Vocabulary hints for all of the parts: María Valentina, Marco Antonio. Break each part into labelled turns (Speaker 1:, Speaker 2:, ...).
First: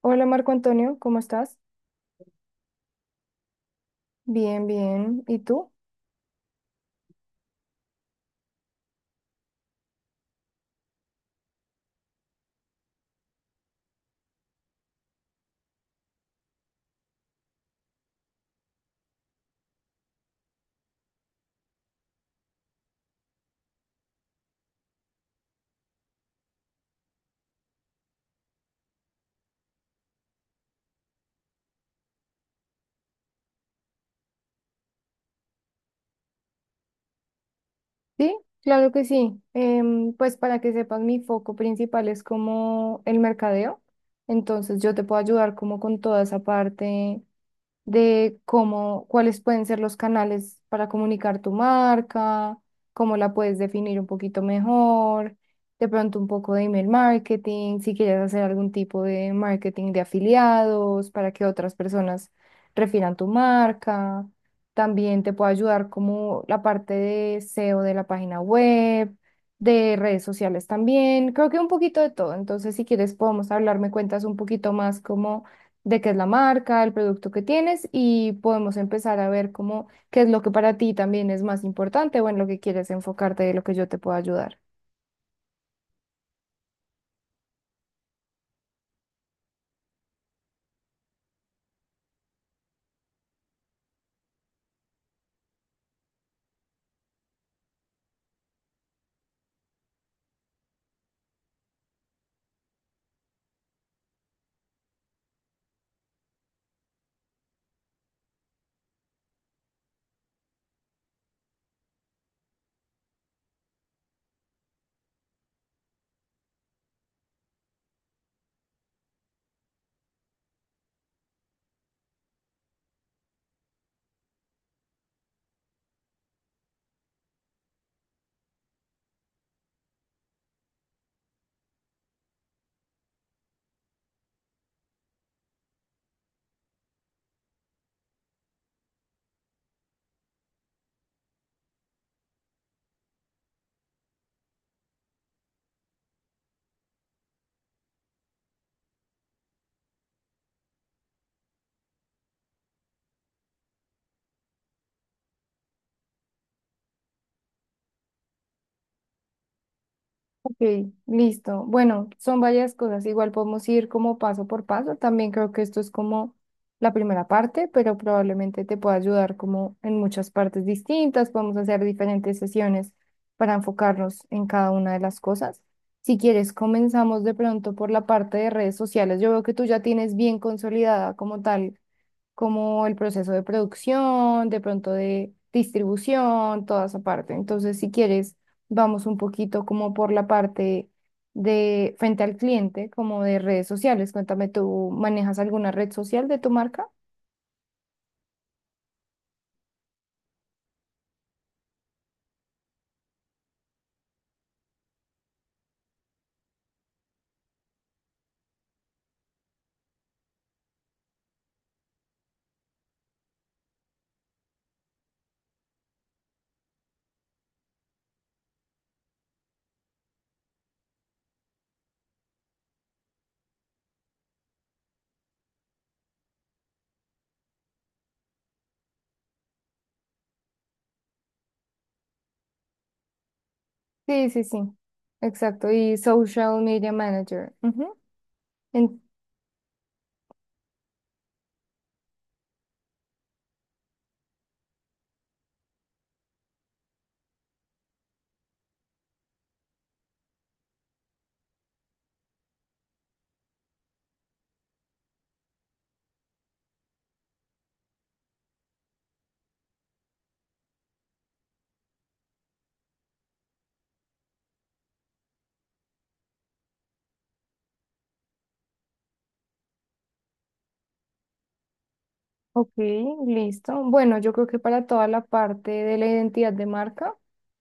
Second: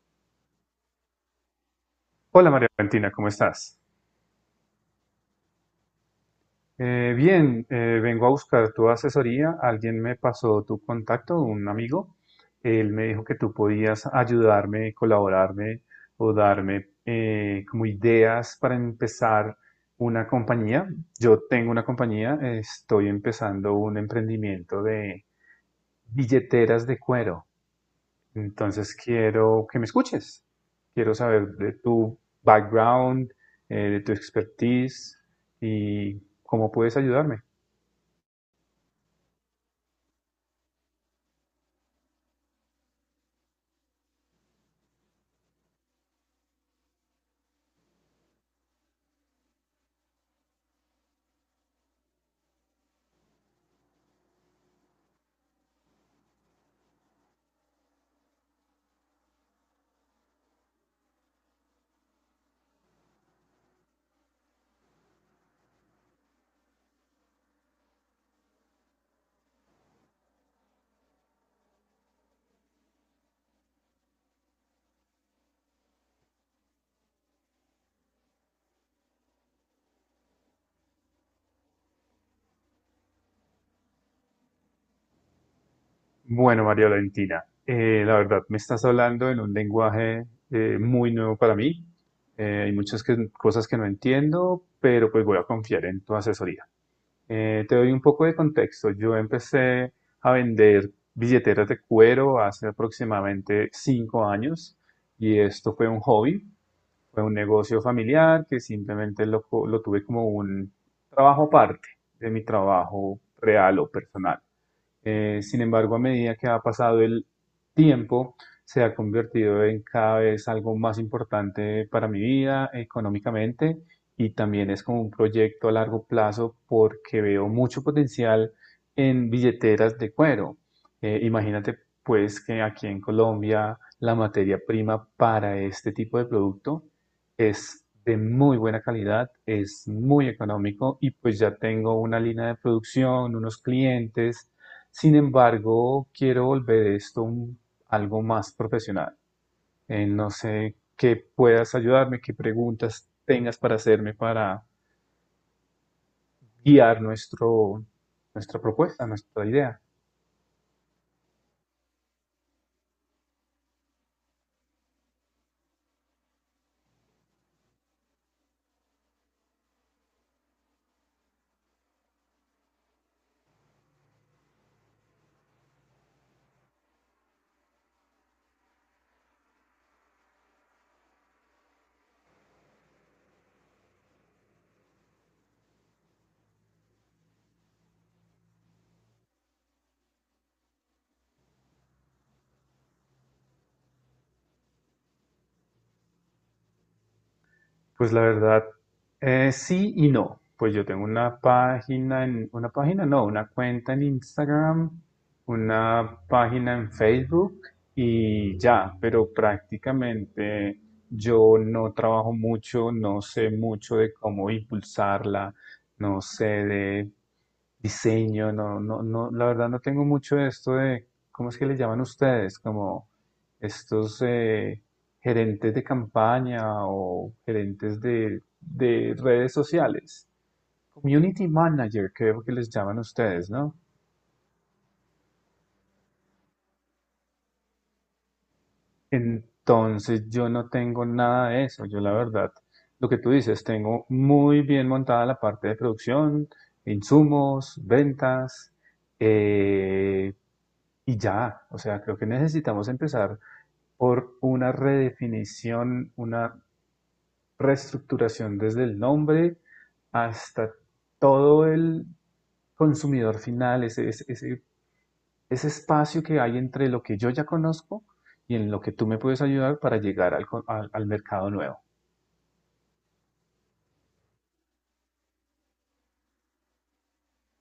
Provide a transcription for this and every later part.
Speaker 1: Hola Marco Antonio, ¿cómo estás?
Speaker 2: Hola María Valentina, ¿cómo estás?
Speaker 1: Bien, bien. ¿Y tú?
Speaker 2: Bien, vengo a buscar tu asesoría. Alguien me pasó tu contacto, un amigo. Él me dijo que tú podías ayudarme, colaborarme o darme como ideas para empezar una compañía. Yo tengo una compañía, estoy empezando un emprendimiento de billeteras de cuero. Entonces quiero que me escuches. Quiero saber de tu background, de tu expertise y cómo puedes ayudarme.
Speaker 1: Sí, claro que sí. Pues para que sepas, mi foco principal es como el mercadeo. Entonces yo te puedo ayudar como con toda esa parte de cómo, cuáles pueden ser los canales para comunicar tu marca, cómo la puedes definir un poquito mejor, de pronto un poco de email marketing, si quieres hacer algún tipo de marketing de afiliados para que otras personas refieran tu marca. También te puede ayudar como la parte de SEO de la página web, de redes sociales también, creo que un poquito de todo. Entonces, si quieres, podemos hablar, me cuentas un poquito más como de qué es la marca, el producto que tienes y podemos empezar a ver cómo qué es lo que para ti también es más importante o en lo que quieres enfocarte de lo que yo te pueda ayudar.
Speaker 2: Bueno, María Valentina, la verdad me estás hablando en un lenguaje muy nuevo para mí. Hay cosas que no entiendo, pero pues voy a confiar en tu asesoría. Te doy un poco de contexto. Yo empecé a vender billeteras de cuero hace aproximadamente 5 años y esto fue un hobby. Fue un negocio familiar que simplemente lo tuve como un trabajo aparte de mi trabajo real o personal. Sin embargo, a medida que ha pasado el tiempo, se ha convertido en cada vez algo más importante para mi vida económicamente y también es como un proyecto a largo plazo porque veo mucho potencial en billeteras de cuero. Imagínate pues que aquí en Colombia la materia prima para este tipo de producto es de muy buena calidad, es muy económico y pues ya tengo una línea de producción, unos clientes sin embargo, quiero volver algo más profesional. No sé qué puedas ayudarme, qué preguntas tengas para hacerme para guiar nuestra propuesta, nuestra idea.
Speaker 1: Ok, listo. Bueno, son varias cosas. Igual podemos ir como paso por paso. También creo que esto es como la primera parte, pero probablemente te pueda ayudar como en muchas partes distintas. Podemos hacer diferentes sesiones para enfocarnos en cada una de las cosas. Si quieres, comenzamos de pronto por la parte de redes sociales. Yo veo que tú ya tienes bien consolidada como tal como el proceso de producción, de pronto de distribución, toda esa parte. Entonces, si quieres, vamos un poquito como por la parte de frente al cliente, como de redes sociales. Cuéntame, ¿tú manejas alguna red social de tu marca?
Speaker 2: Pues la verdad, sí y no. Pues yo tengo una página, no, una cuenta en Instagram, una página en Facebook y ya, pero prácticamente yo no trabajo mucho, no sé mucho de cómo impulsarla, no sé de diseño, no, la verdad no tengo mucho de esto de, ¿cómo es que le llaman ustedes? Como estos, gerentes de campaña o gerentes de redes sociales. Community manager, creo que les llaman ustedes, ¿no?
Speaker 1: Sí, sí, sí. Exacto. Y social media manager. Ujú. En-
Speaker 2: Entonces yo no tengo nada de eso. Yo la verdad, lo que tú dices, tengo muy bien montada la parte de producción, insumos, ventas, eh, y ya. O sea, creo que necesitamos empezar por una redefinición, una reestructuración desde el nombre hasta todo el consumidor final, espacio que hay entre lo que yo ya conozco y en lo que tú me puedes ayudar para llegar al mercado nuevo.
Speaker 1: Ok, listo. Bueno, yo creo que para toda la parte de la identidad de marca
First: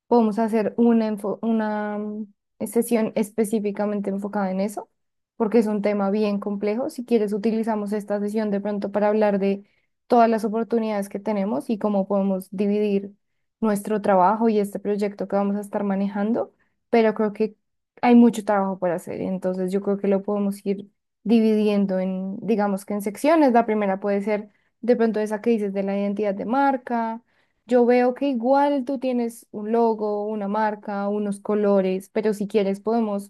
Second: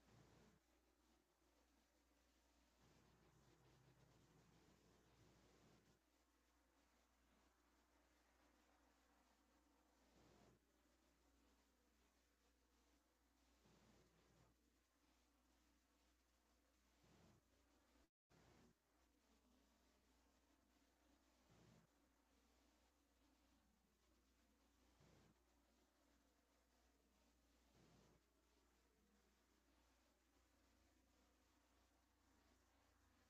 Speaker 1: podemos hacer una sesión específicamente enfocada en eso, porque es un tema bien complejo. Si quieres, utilizamos esta sesión de pronto para hablar de todas las oportunidades que tenemos y cómo podemos dividir nuestro trabajo y este proyecto que vamos a estar manejando, pero creo que hay mucho trabajo por hacer, entonces yo creo que lo podemos ir dividiendo en, digamos que en secciones. La primera puede ser de pronto esa que dices de la identidad de marca. Yo veo que igual tú tienes un logo, una marca, unos colores, pero si quieres podemos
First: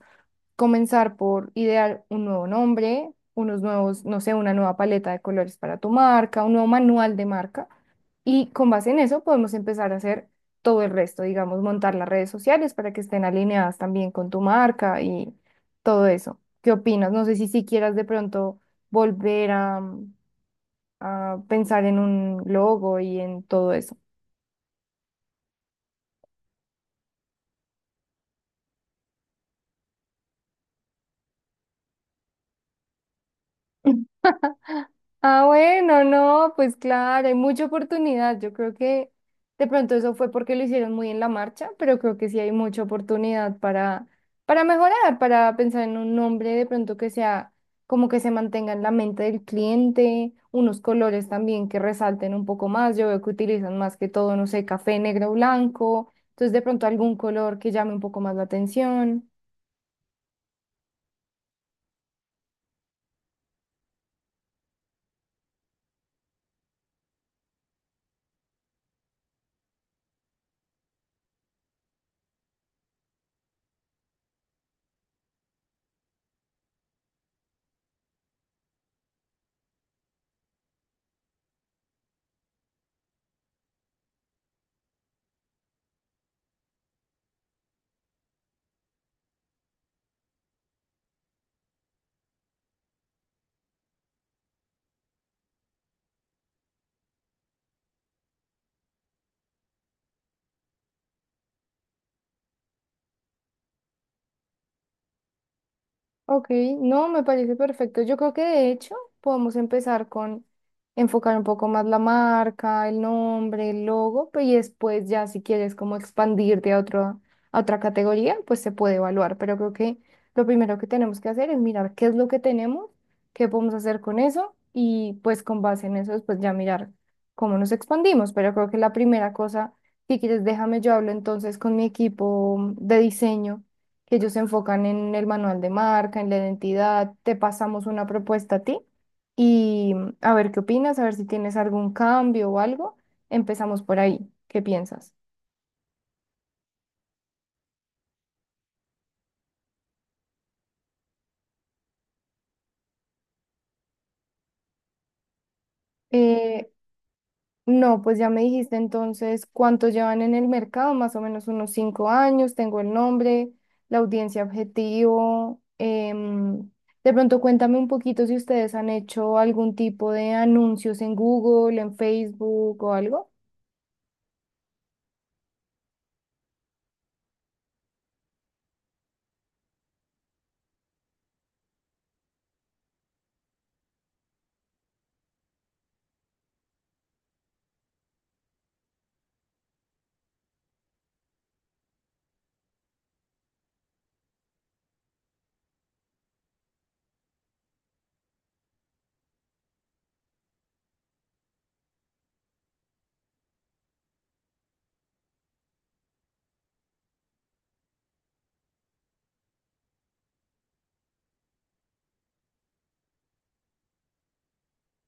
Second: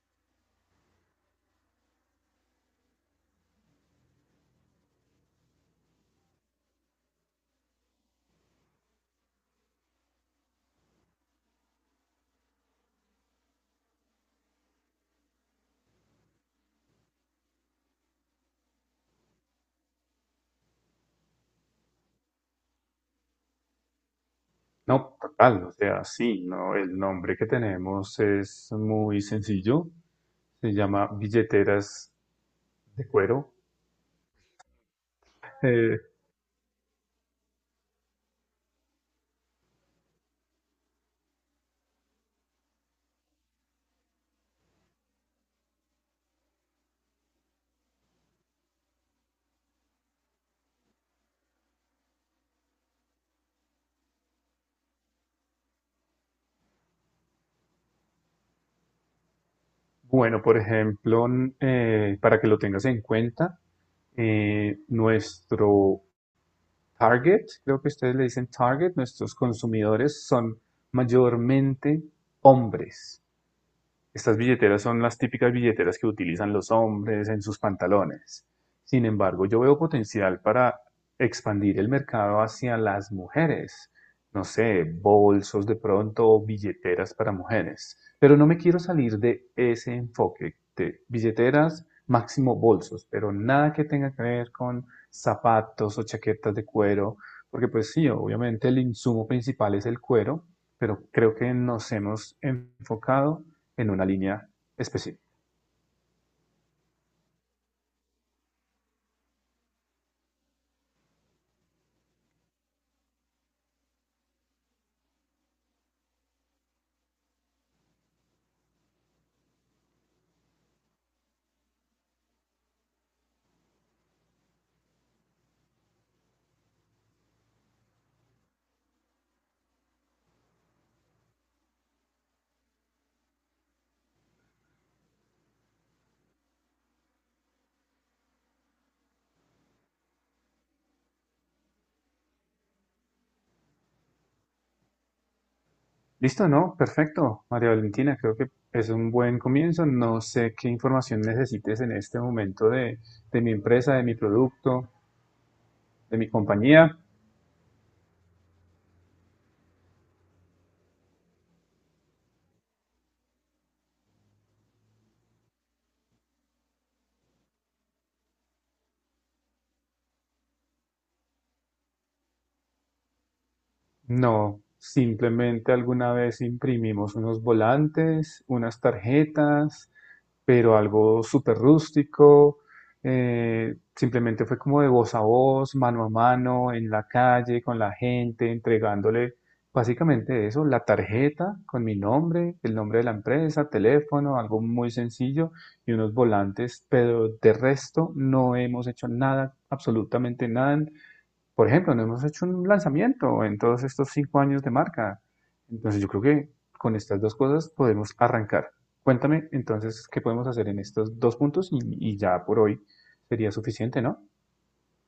Speaker 1: comenzar por idear un nuevo nombre, unos nuevos, no sé, una nueva paleta de colores para tu marca, un nuevo manual de marca. Y con base en eso podemos empezar a hacer todo el resto, digamos, montar las redes sociales para que estén alineadas también con tu marca y todo eso. ¿Qué opinas? No sé si quieras de pronto volver a pensar en un logo y en todo eso.
Speaker 2: No, total, o sea, sí, no, el nombre que tenemos es muy sencillo, se llama billeteras de cuero.
Speaker 1: Ah,
Speaker 2: Eh,
Speaker 1: bueno, no, pues claro, hay mucha oportunidad. Yo creo que de pronto eso fue porque lo hicieron muy en la marcha, pero creo que sí hay mucha oportunidad para mejorar, para pensar en un nombre de pronto que sea como que se mantenga en la mente del cliente, unos colores también que resalten un poco más. Yo veo que utilizan más que todo, no sé, café, negro, blanco. Entonces de pronto algún color que llame un poco más la atención.
Speaker 2: bueno, por ejemplo, para que lo tengas en cuenta, nuestro Target, creo que ustedes le dicen Target, nuestros consumidores son mayormente hombres. Estas billeteras son las típicas billeteras que utilizan los hombres en sus pantalones. Sin embargo, yo veo potencial para expandir el mercado hacia las mujeres. No sé, bolsos de pronto o billeteras para mujeres. Pero no me quiero salir de ese enfoque de billeteras, máximo bolsos, pero nada que tenga que ver con zapatos o chaquetas de cuero, porque pues sí, obviamente el insumo principal es el cuero, pero creo que nos hemos enfocado en una línea específica.
Speaker 1: Ok, no, me parece perfecto. Yo creo que de hecho podemos empezar con enfocar un poco más la marca, el nombre, el logo, y después ya si quieres como expandirte a otro, a otra categoría, pues se puede evaluar. Pero creo que lo primero que tenemos que hacer es mirar qué es lo que tenemos, qué podemos hacer con eso, y pues con base en eso después ya mirar cómo nos expandimos. Pero creo que la primera cosa, si quieres, déjame yo hablo entonces con mi equipo de diseño que ellos se enfocan en el manual de marca, en la identidad, te pasamos una propuesta a ti y a ver qué opinas, a ver si tienes algún cambio o algo. Empezamos por ahí, ¿qué piensas?
Speaker 2: Listo, ¿no? Perfecto, María Valentina, creo que es un buen comienzo. No sé qué información necesites en este momento de mi empresa, de mi producto, de mi
Speaker 1: Eh,
Speaker 2: compañía.
Speaker 1: no, pues ya me dijiste entonces cuánto llevan en el mercado, más o menos unos 5 años, tengo el nombre, la audiencia objetivo. De pronto cuéntame un poquito si ustedes han hecho algún tipo de anuncios en Google, en Facebook o algo.
Speaker 2: No, simplemente alguna vez imprimimos unos volantes, unas tarjetas, pero algo súper rústico. Eh, simplemente fue como de voz a voz, mano a mano, en la calle, con la gente, entregándole básicamente eso, la tarjeta con mi nombre, el nombre de la empresa, teléfono, algo muy sencillo y unos volantes, pero de resto no hemos hecho nada, absolutamente nada. Por ejemplo, no hemos hecho un lanzamiento en todos estos 5 años de marca. Entonces yo creo que con estas dos cosas podemos arrancar. Cuéntame entonces qué podemos hacer en estos dos puntos y ya por hoy sería suficiente, ¿no?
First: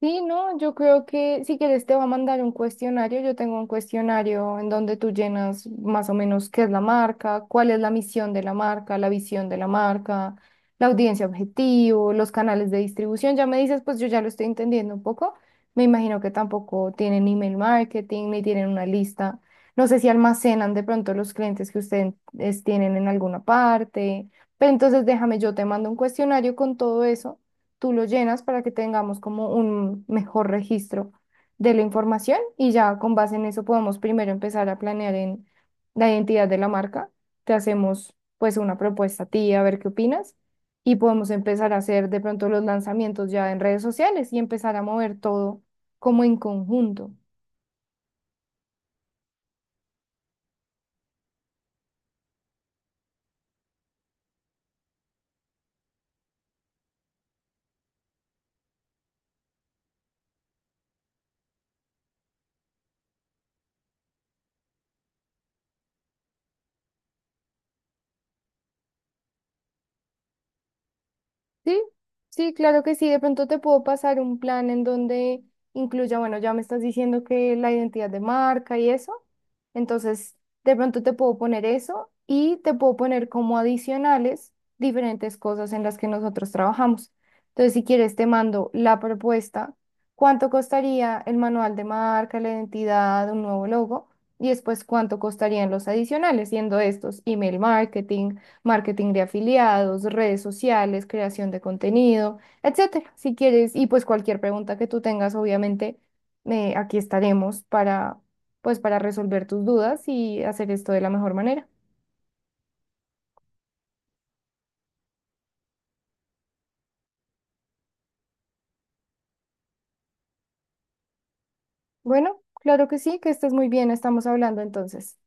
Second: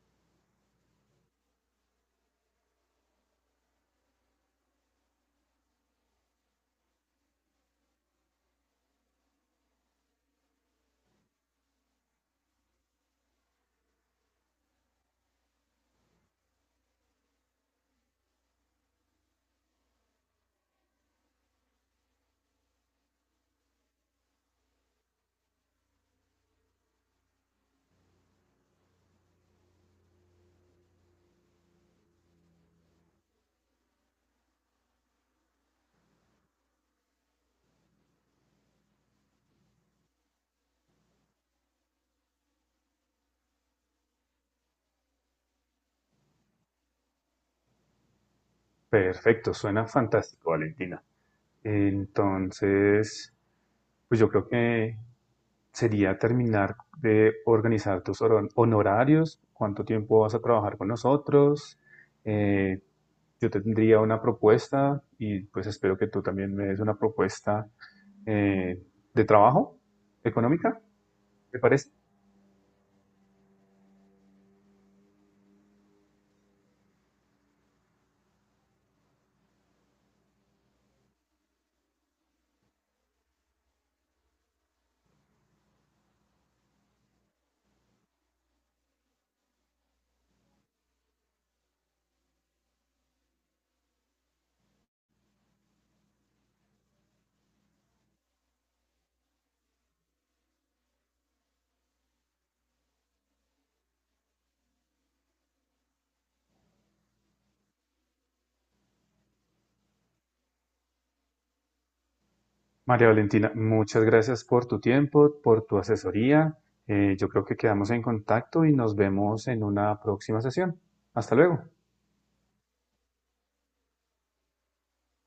Speaker 1: Sí, no, yo creo que si quieres te va a mandar un cuestionario. Yo tengo un cuestionario en donde tú llenas más o menos qué es la marca, cuál es la misión de la marca, la visión de la marca, la audiencia objetivo, los canales de distribución. Ya me dices, pues yo ya lo estoy entendiendo un poco. Me imagino que tampoco tienen email marketing ni tienen una lista. No sé si almacenan de pronto los clientes que ustedes tienen en alguna parte. Pero entonces déjame, yo te mando un cuestionario con todo eso tú lo llenas para que tengamos como un mejor registro de la información y ya con base en eso podemos primero empezar a planear en la identidad de la marca. Te hacemos pues una propuesta a ti a ver qué opinas y podemos empezar a hacer de pronto los lanzamientos ya en redes sociales y empezar a mover todo como en conjunto.
Speaker 2: Perfecto, suena fantástico, Valentina. Entonces, pues yo creo que sería terminar de organizar tus honorarios, cuánto tiempo vas a trabajar con nosotros, eh, yo tendría una propuesta y pues espero que tú también me des una propuesta eh, de trabajo económica, ¿te
Speaker 1: Sí,
Speaker 2: parece?
Speaker 1: sí, claro que sí. De pronto te puedo pasar un plan en donde incluya, bueno, ya me estás diciendo que la identidad de marca y eso. Entonces, de pronto te puedo poner eso y te puedo poner como adicionales diferentes cosas en las que nosotros trabajamos. Entonces, si quieres, te mando la propuesta, cuánto costaría el manual de marca, la identidad, un nuevo logo y después cuánto costarían los adicionales, siendo estos email marketing, marketing de afiliados, redes sociales, creación de contenido, etcétera. Si quieres, y pues cualquier pregunta que tú tengas, obviamente, aquí estaremos para, pues, para resolver tus dudas y hacer esto de la mejor manera.
Speaker 2: María Valentina, muchas gracias por tu tiempo, por tu asesoría. Yo creo que quedamos en contacto y nos vemos en una próxima sesión. Hasta luego.
Speaker 1: Bueno, claro que sí, que estés muy bien, estamos hablando entonces.